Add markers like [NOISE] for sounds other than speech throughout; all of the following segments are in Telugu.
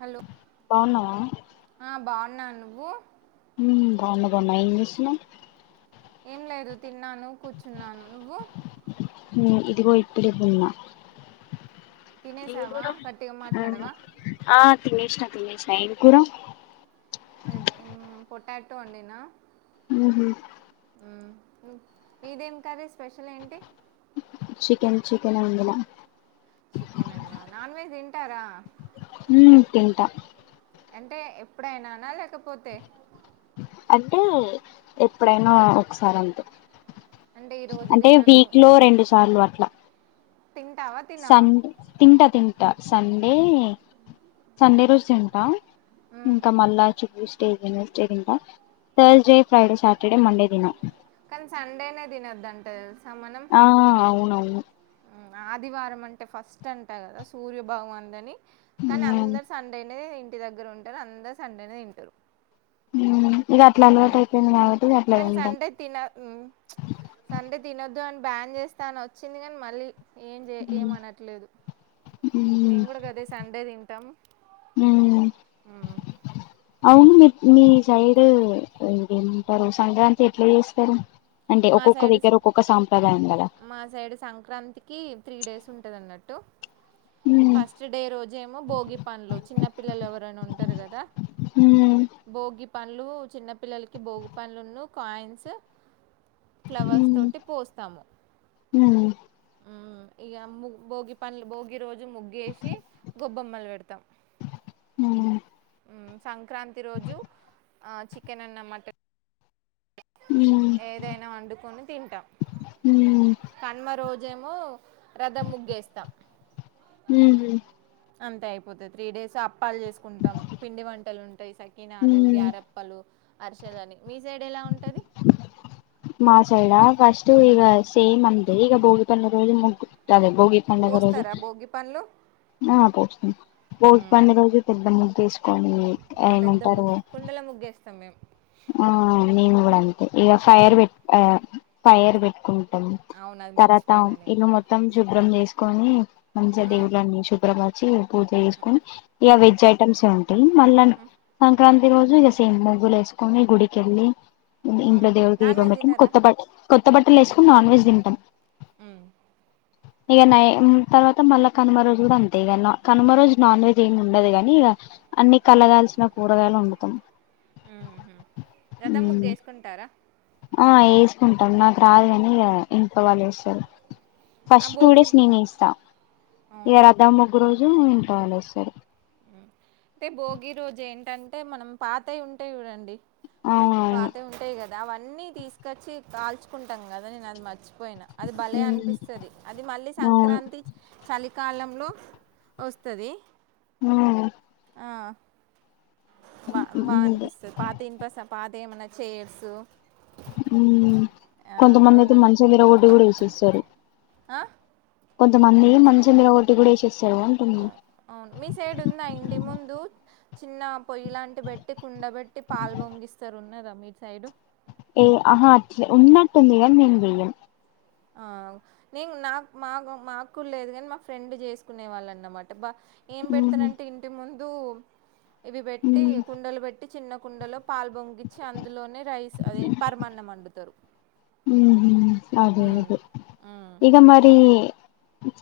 హలో బాగున్నావా ఆ బావున్నా నువ్వు? మ్ బావున్న బావున్నాయి ఏం చేస్తున్నావ్? ఏం లేదు తిన్నాను కూర్చున్నాను నువ్వు? మ్ ఇదిగో ఇప్పుడు తిన్నా ఏం తినేసావా కూర గట్టిగా మాట్లాడవా ఆ తినేషన తినేష్ణ ఎం కూర? పొటాటో వండినా ఉహ మీదేం కర్రీ స్పెషల్ ఏంటి? చికెన్ చికెన్ వండినా చికెన్ అన్నా నాన్ వెజ్ తింటారా? ఉ తింటా అంటే ఎప్పుడైనానా లేకపోతే అంటే ఎప్పుడైనా ఒకసారి అంతే అంటే ఈరోజు అంటే తినను వీక్ లో రెండు సార్లు అట్లా తింటావా తినవా సన్ తింటా తింటా సండే సండే రోజు తింటా మ్మ్. ఇంకా మళ్ళా చూస్త డే వెడ్నెస్డే తింటాం తథర్స్డే, ఫ్రైడే, సాటర్డే, మండే తినం. కానీ సండేనే తినొద్దంటే ఆ అవున అవును ఆదివారం అంటే ఫస్ట్ అంటా కదా సూర్యభగవానుడు అని కానీ ఉమ్ అందరు సండే అనేది ఇంటి దగ్గర ఉంటారు అందరు సండే అనేది తింటారు. హ కానీ సండే తిన సండే దిన దాని బ్యాన్ చేస్తా అని వచ్చింది కానీ మళ్ళీ ఏం చే ఏం ఉమ్ అనట్లేదు ఉమ్ మేము కూడా గదే సండే తింటాం. అ అవును మీ మీ సైడ్ ఇదేమంటారు సంక్రాంతి ఎట్లా చేస్తారు? అంటే మా ఒక్కొక్క సైడ్ దగ్గర ఒక్కొక్క సాంప్రదాయం కదా మా సైడ్ సంక్రాంతికి త్రీ డేస్ ఉంటు ఉందన్నట్టు ఉమ్ ఫస్ట్ డే రోజ ఏమో భోగి పంలు చిన్న పిల్లలు ఎవరు ఎవరైన ఉంటారు కదా హ పంలు చిన్న పిల్లలకి బోగు పనులున్న కాయిన్స్ ఫ్లవర్స్ ఉమ్ తోటి పోస్తాము ఉమ్ మ్ ఇయమ్మి భోగి పండ్లు భోగి రోజు ముగ్గేసి గొబ్బమ్మలు పెడతాం ఉమ్ ఉమ్ సంక్రాంతి రోజు ఆ చికెన్ అన్న మటన్ ఏదైనా వండుకొని తింటాం ఉమ్ కనుమ రోజేమో రథం ముగ్గేస్తాం. ఉమ్ అంత అయిపోతది. త్రీ డేస్ అప్పాల్ చేసుకుంటం పిండి వంటలుం టయి సకినాలు, ఉమ్ గ్యారెప్పలు, అరిసెలని మీ సైడ్ ఎలా ఉంటది? మా సైడా ఫస్టు ఇగ సేమ్ అంతే ఇగ భోగి పండ్ల రోజు మొక్కు [INAUDIBLE] భోగి పండగ రోజు పోస్తారా భోగి పండ్లు ఆ పోస్త భోగి పండగ రోజు పెద్ద ముగ్గేస్ ఆ పెద్ద బు కుండల ముగ్గేస్తాం మేం ఆ నేన్ గుడా అంతే ఇగ ఫైయర్ ఉమ్ బెట్ ఆ ఫైర్ బెట్కు టం అవును అది తర్వాత మర్చిపోయినా నేను ఇల్లు కూడా మొత్తం శుభ్రం చేస్కోని మంచిగ ఆ దేవులన్ని శుభ్రపరిచీ పూజ చేస్కొని ఇగ ఉమ్ వెజ్ ఐటమ్సే ఉంటయి మళ్ళను సంక్రాం తి రోజు ఇగ సేమ్ ముగ్గులేస్కొని గుడికెళ్లీ ఇంట్ల ఉమ్ దేవుడికి నాన్ దీపం వెజ్ పెట్టి తినరా కొత్త బట్ కొత్త బట్టలేస్కొన్ నాన్ వెజ్ తింటం. మ్ ఇగ నై తర్వాత మళ్ళ కనుమ రోజు గుడా అంతే ఇగ న కనుమ రోజు నాన్ వెజ్ ఏం ఉండదు గనీ ఇగ అన్ని కలగల్సిన కూరగాయల్ వండుతం. ఉహు రథం ముగ్గేస్కుంటారా? ఆ ఏస్కుంటాం నాకు రాదు గనీ ఇగ ఇంట్లో వాల్లేస్తరు. ఆ ఫస్ట్ టూ భోగి డేస్ నేనేస్తా. ఇగ అవును రథం ముగ్గు రోజు ఇంట్లో వాళ్లేస్తరు. అంటే భోగి రోజ్ ఏంటంటే మనం పాతయి ఉంటయి చూడండి పాతై ఉంటయి కదా అవన్నీ తీస్కచ్చి కాల్చుకుంటాం గదా నేన్ అది మర్చి పోయిన అది భలే అవునవును అనిపిస్తది. అది మళ్ళీ సంక్రాంతి చలి కాలంలో వస్తది. ఆ ఆ బ బా అనిపిస్తది పాత ఇన్పస పాత ఏమన్నా చైర్స్ మ్ కొంతమందైతే ఏమన్నా ఉంటే మంచాల్ విరగొట్టి గుడా ఏసేస్తరు. ఆ కొంతమంది మంచం ఇరగొట్టి గుడ యేసే అవును మీ సైడ్ ఉందా ఇంటి ముందు చిన్న పొయ్యిలాంటి బెట్టి కుండబెట్టి పాల్ పొంగిస్తరు ఉన్నదా మీ సైడు ఏ అహ అట్ ఉన్నట్టుంది గని నేన్ వెయ్యన్ ఆ నేన్ నాక్ మాక్ మాక్ కుడ లేదు గని మా ఫ్రెండ్ జేస్కునే వాళ్ళన్నమా ట బ ఏం ఉహు, బెడ్తనంటే ఇంటి ముందు ఇవి పెట్టి ఉమ్, కుండల్ పెట్ టి చిన్న కుండలో పాల్ బొంగిచ్చి అందులోనే రైస్ అదే పరమాన్నం వండుతరు. ఉహు, అదే అదే ఇగ మరీ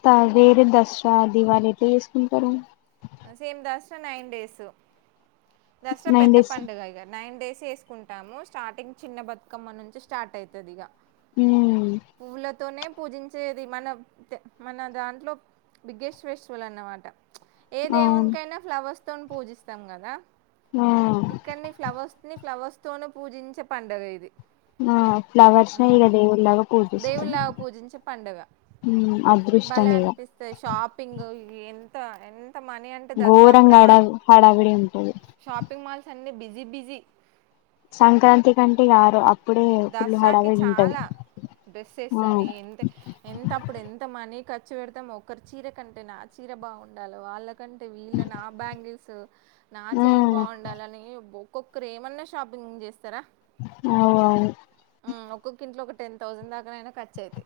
త వేరే దసరా, దివాలీ ఎట్ల చేస్కుంటరు? Same Dasara nine days Dasara nine పెద్ద డేస్ పడుగ ఇగ నైన్ డేస్ చేస్కుంటాము. స్టార్టింగ్ చిన్న బతుకమ్మ నుంచి స్టార్ట్ అయితదిగ పువ్వులతోనే పూజించేది మన త మన దాంట్లో బిగ్గెస్ట్ ఫెస్టివల్ అన్నమాట. ఏ అవును దేవునికైనా ఫ్లవర్స్తోన్ పూజిస్తాం గదా ఆ ఇక్కడ్ని ఫ్లవర్స్ని ఫ్లవర్స్తోనే పూజించే పండగ ఇది ఆ ఫ్లవర్స్నే ఇగ దేవుల్లాగా పూజిస్తాం. దేవుళ్ళలాగా పూజించే పండుగ అదృష్టం భలే ఇక అనిపిస్తయి. షాపింగ్ ఎంత ఎన్ త మనీ అంటే దసరా అప్పుడే ఘోరంగా హడా మనీ హడావిడి ఉంటది షాపింగ్ మాల్స్ అన్ని బి జి బిజి సంక్రాంతి కంటే ఇగ ఆరు అప్పుడే ఫుల్ దసరాకి హడావిడి ఉంటది. చాలా డ్రెస్సెస్ ఆ అని ఎంత ఎంత అప్పుడెంత మనీ క ఖర్చు పెడ్తాం. ఒకర్ చీర కంటే నా చీర బాగుండాలి వాళ్ళ కంటే వీళ్ళ నా బ్యాంగిల్స్ నా ఆ చైన్ బాగుండాలనీ ఒకొక్కర్ ఏమన్న షాపింగ్ జేస్తరా అవు అవు ఆ ఒక్కొక్క ఇంట్లో ఒక టెన్ థౌసండ్ దాకానైనా ఖర్చు అవుతాయి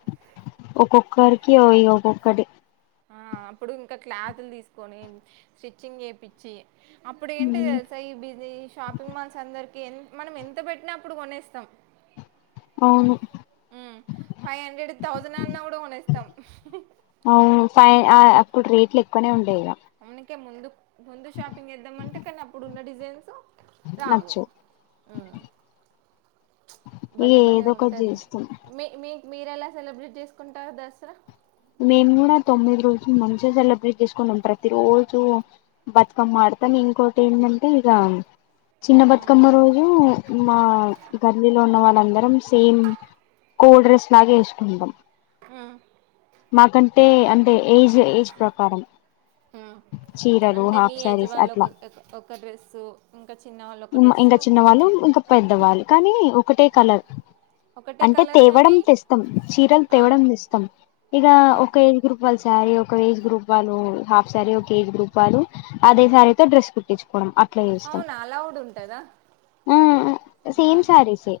ఒక్కొక్కర్కీ ఇగ ఒక్కొక్కటి ఆ అప్పుడు ఇంకా క్లాతుల్ తీస్కోని స్టిచ్చింగ్ చేపిచ్చి అప్పుడ్ ఏంటి తెల్సా ఈ బిజీ షాపింగ్ మాల్స్ అందర్ కి ఎన్ మనం ఎంత పెట్టినా అప్పుడు కొనేస్తాం. అవును మ్ ఫైవ్ హండ్రెడ్, థౌజండ్ అన్నా గుడ కొనేస్తాం. అప్పుడ్ రేట్లెక్కువనే ఉండే ఇగ అందుకే ముందు ముందు షాపింగ్ చేద్దామంటే కనీ అప్పుడున్న డిజైన్స్ రావు నచ్చు మ్ ఇక భలే భలేె ఏదో ఒకటి ఉంటద్ చేస్తాం మీ మీ మీరెలా సెలబ్రేట్ చేస్కుంటారు దసరా మేం గుడా తొమ్మిది రోజులు మంచిగ సెలబ్రేట్ చేస్కుంటం. ప్రతి రోజూ బతుకమ్మ ఆ డతం ఇంకోటేందంటే ఇగా చిన్న హ్మ్. బతుకమ్మ రోజు మాగాల్లో ఉన్న వాళ్ళందరం సేమ్ కో డ్రెస్ లాగా ఏస్కుంటం. అ నాకంటే అంటే ఏజ్ ఏజ్ ప్రకారం హ్మ్. చీరలు, అంటే మీ హాఫ్ ఏజ్ సారీస్ వాళ్ళు ఒక అట్లా ఒక డ్రెస్ మ్ ఇంక చిన్నవాళ్ళు, ఇంక పెద్దవాళ్ళు కనీ ఒకటే హ్మ్. కలర్ ఒకటే అంటే కలర్ తేవడం గానీ తెస్తం. చీరల్ ఆ! తేవడం తెస్తం ఇగ ఆ! ఒక ఏజ్ గ్రూప్ వా శారీ, ఒక ఏజ్ గ్రూప్ వాళ్ళు హాఫ్ సారీ, ఒక ఏజ్ గూప్ వాళ్ళు అదే సారీతో డ్రెస్ కుట్టిచ్ కోడం అట్ల చేస్తాం. కుట్టుడుంటదా ఆ సేమ్ ఆహా శారీసే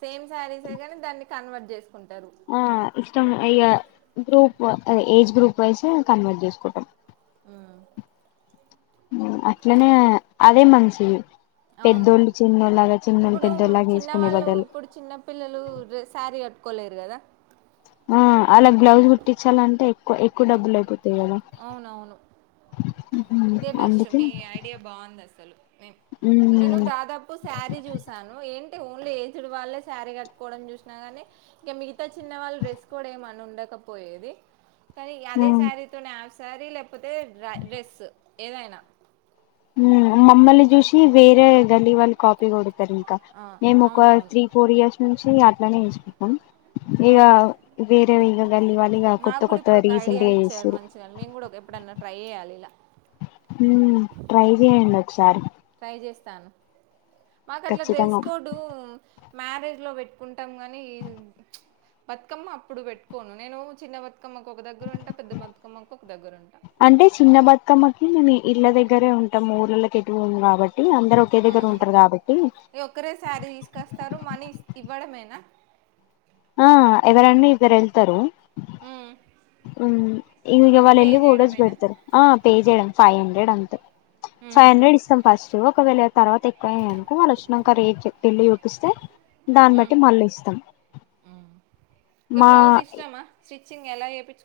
సేమ్ సారీసే గని దాన్ని కుట్ కన్వర్ట్ జేస్ ఆ ఇష్టం ఇగా group age group wise convert చేస్కుంటం. ఆ అట్లనే అదే మంచిది అవును పెద్దోళ్ళు, చిన్నోళ్ ఇప్పుడు చిన్న వాళ్ళు ఇప్పుడు చిన్న పిల్లలు డ్రె సారీ క ట్కోలేర్ గదా ఆ ఆళ్ళక్ బ్లౌజ్ కుట్టిచ్చాలంటే ఎక్కువ ఎక్కువ డబ్బులైపో అవునవును. ఇదే బెస్ట్ అందుకే మీ ఐడియా బాగుంది అసలు మేం నేను మ్మ్ దాదాపు సారీ చూసాను ఏం టి ఓన్లీ ఏజ్డ్ వాళ్ళే శారీ కట్టుకోవడం చూసినా గని ఇగ మిగతా చిన్న వాళ్ళు డ్రెస్ కోడ్ ఏం అని ఉండ కపోయేది కనీ అదే మ్మ్ శారీతోనే హఫ్ సారీ లేకపోతే ర డ్రెస్ ఏదైనా మ్ మమ్మల్ని జూసి వేరే గల్లీ వాళ్ళు కాప్ తిప్పి కొడతర్ ఇక అ మేమొకా అవునవును త్రీ, ఫోర్ ఇయర్స్ నుంచి అట్లనే చేస్తున్నం. ఇగ అవును వేరే ఇగ గల్లీ వాళ్ళు ఇగ కొత్త నాకు కూడా కొత్త ఇప్పుడు ఒక ఐడియా రీసెంట్గా ఇచ్చారు చేస్తున్రు. మంచిగా మేము కూడా ఒక- ఎప్పుడన్నా ట్రై చేయాలిలా మ్ ట్రై చేయండ్ ఒక్సారి తాను మాకట్లా డ్రెస్ ఖచ్చితంగా కోర్డూ మ్యారేజ్లో పెట్టుకుంటం గనీ బతుకమ్మ అప్పుడు పెట్టుకోను నేను చిన్న బతు తుకమ్మకొక దగ్గరుంట, పెద్ద బతుకమ్మకొక దగ్గరుంట. ఇగ మీ ఇళ్ళ దగ్గరే ఉంటము ఊర్లల్లక్ ఎటు పోమ్ కాబట్టి అందరు ఒకే దగ్గర ఉంటారు కాబట్టి ఇగ ఒక్కరే సారీ తీస్కస్తరు మనీ ఇవ్వడమేనా? ఆ ఎవరన్న ఇద్దరెళ్తరు ఉమ్. మ్ ఇ ఇగ మనీ పే వాల్లెళ్ళి ఫొటోస్ చేయడమేనా పెడ్తరు ఆ పే చేయడం ఫైవ్ హండ్రెడ్ అంతే ఉమ్. ఫైవ్ హండ్రెడ్ ఇస్తం ఫస్ ట్ ఒకవేళ తర్వాత ఎక్కువైయ్యానుకో వాళ్ళు వచ్చినంక రేట్ చెప్ ఎళ్ళి చూపిస్తే దాన్ బట్టి మల్లిస్తాం. మ్ ఇగ బ్లౌజ్ ఇష్టమా స్టిచ్చింగ్ ఎలా చేపిచ్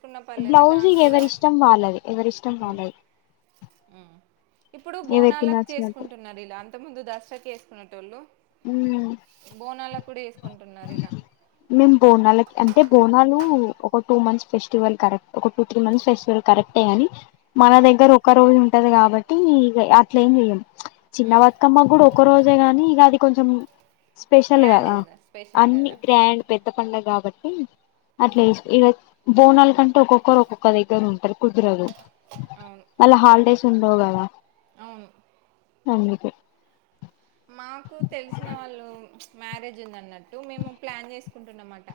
బ్లౌజ్ ఇగ ఎవరిష్టం వాళ్ళది ఎవరిష్టం వాళ్ళది. ఇప్పుడు ఎవరికి బోనాలక్ నచ్చినట్టు చేసుకుంటున్నారు ఇలా అంతక్ ముందు దసరక్ చేస్కునేటోళ్ళు బోనాలక్ కూడ మేం బోనాలక్ అంటే బోనాలు ఒక టూ మంత్స్ ఫెస్టివల్ కరెక్ట్ ఒక టూ త్రీ మంత్స్ ఫెస్టివల్ కరెక్టే గని మన ఉమ్, దగ్గర ఒక రోజు ఉంటది కాబట్టీ ఇగ అట్లేం చేయం. చిన్న బతుకమ్మ గుడ ఒక రోజే గనీ ఇగ అది కొంచం స్పెషల్ గ్రాండ్ గదా కదా స్పెషల్ అన్ని కదా గ్రాండ్ పెద్ద పండగ కాబట్టి అట్ల ఇస్ ఇగ బోనాల కంటే ఒక్కొక్కర్ ఒక్కొక్క దగ్గరుంటరు కుదరదు. అవును మళ్ళ హాల్డేస్ ఉండవు గదా అవును అందుకే మాకు తెలిసిన వాళ్ళు మ్యారేజ్ ఉందన్నట్టు మేము ప్లాన్ చేసుకుంటున్నమట.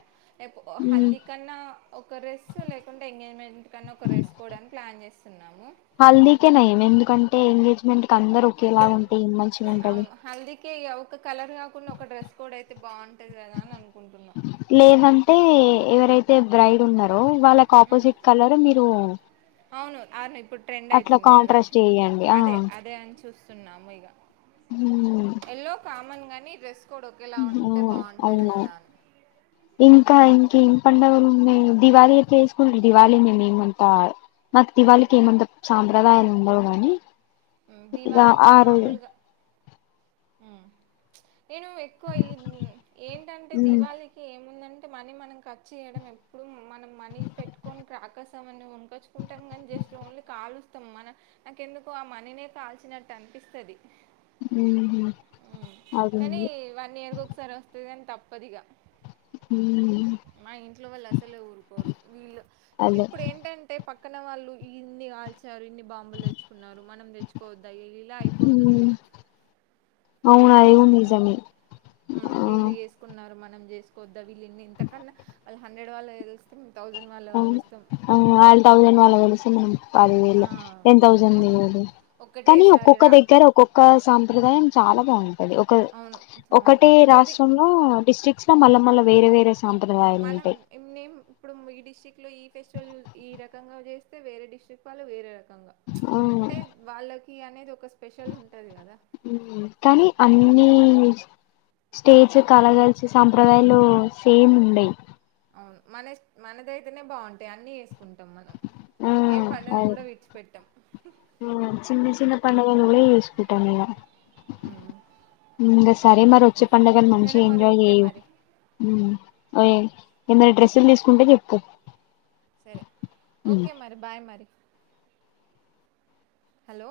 ఎపు హల్దీ కన్నా ఒక డ్రెస్ లేకుంటే ఎంగేజ్మెంట్ కన్నా ఒక రెస్సుకోడానికి ప్లాన్ చేస్ హల్దీకే నయం ఎందుకంటే ఎంగేజ్మెంట్ కందరు ఒకేలాగా ఉంటే ఏం మంచిగుంటది. కే ఇగ ఒక కలర్ కాకుంన్న ఒక డ్రెస్ కోడ్ అయితే బాగుంటది కదా అని అనుకుంటున్నా. లేదంటే ఎవరైతే బ్రైడ్ ఉన్నరో వాళ్ళక్ ఆపోజిట్ కలర్ మీరూ అవును ఆదే ఇప్పుడు ట్రెండ్ అయితుంది గదా చేయండి ఆ అదే అదే అన్ చూస్తున్నాము ఇగ హ్మ్ ఎల్లో కామన్ గాని డ్రెస్ కోడ్ ఒకేలా ఉంటే బాగుంటది అవును కదా అని ఇంకా ఇం ఏం పండుగలున్నయి దివాళీ కేస్కుంది దివాళి మేమేం అంతా మాకు దివాళికి ఏమంత సాంప్రదాయాలుండవు గానీ దివాలీకి మామూల్గ మ్ నేను ఎక్కువ ఈ ఏంటంటే దీవాళికి ఏముందం టే మనీ మనం ఖర్చు చేయడం ఎప్పుడు మనం మనీ పెట్టుకోన్ క్రాకర్స్ ఏమన్న కొనుకచ్చుకుంటం గని జస్ ట్ ఓన్లీ కాలుస్తాం మన నాకెందుకు ఆ మనీనే కాల్చినట్ అనిపిస్తది. అదే కనీ వన్ ఇయర్ కొక్సారి వస్తది కని తప్పదిగా మా ఇంట్లో వాళ్ళు అసలే ఊరుకోరు వీళ్ళు అదే ఇప్పుడు ఏంటంటే పక్ పక్కన వాళ్ళు ఇన్నీ కాల్చ్ ఎవరెన్ని బాంబులు తెచ్చుకున్నారు మనం తెచ్చుకోవద్దా ఇలా అయిపోతుంది. అవునా వీళ్ళు ఏం చేసుకున్నారు నిజమే ఉమ్ ఆ వీళ్ళు చేసుకున్నారు మనం చేసుకోద్దా వీళ ఇంతకన్నా వాళ్ళ హండ్రెడ్ వాళ్ళ వె ఆవును ఆళ తౌసండ్ వాళ్ళ వెసన్నా పది వేళ ఆ టెన్ ఒ థౌసండ్దు కానీ ఒకటేసారి ఒక్కొక్క రా దగ్గర ఒక్కొక్క సా రివెంజ్ చాలా బావుంటది ఒక అవును అవును ఒకటే ఎవరిది రాష్ట్రంలో డిస్ట్రిక్ట్ చ్చ మళ్ళ మళ్ళ వేరె వేరె మనం నేం ఇప్పుడు ఈ డిస్టిక్ లో ఈ ఫెస్టివల్ ఈ రకంగా చేస్తే వేరే డిస్టిరిక్ట్ వాళ్లు వేరేక ఆ అంటే వాళ్ళకి అనేది ఒక స్పెషల్ ఉంటుంది కదా కానీ అన్నీ స్టేజ్ కల కా కలిసి సాంప్రదాయాలు సేమ్ ఉండేయి వు మన మనదైతేనే బావుంటాయి అన్ని ఉంటాం మనం ఆ ఏ పలెని కూడా విడిచిపెట్టాం ఉ చిన్న చిన్న పండగలు కూడా యూస్కుంటం ఇగ ఇంగ సరే మరి వచ్చే పండగలు మంచి సరే మరి ఎంజాయ్ ఓకే చెయు మరి ఓయ్ ఏమరి డ్రెస్సులు తీసుకుంటే చెప్పు సరే ఓకే మరి బాయ్ మరి హలో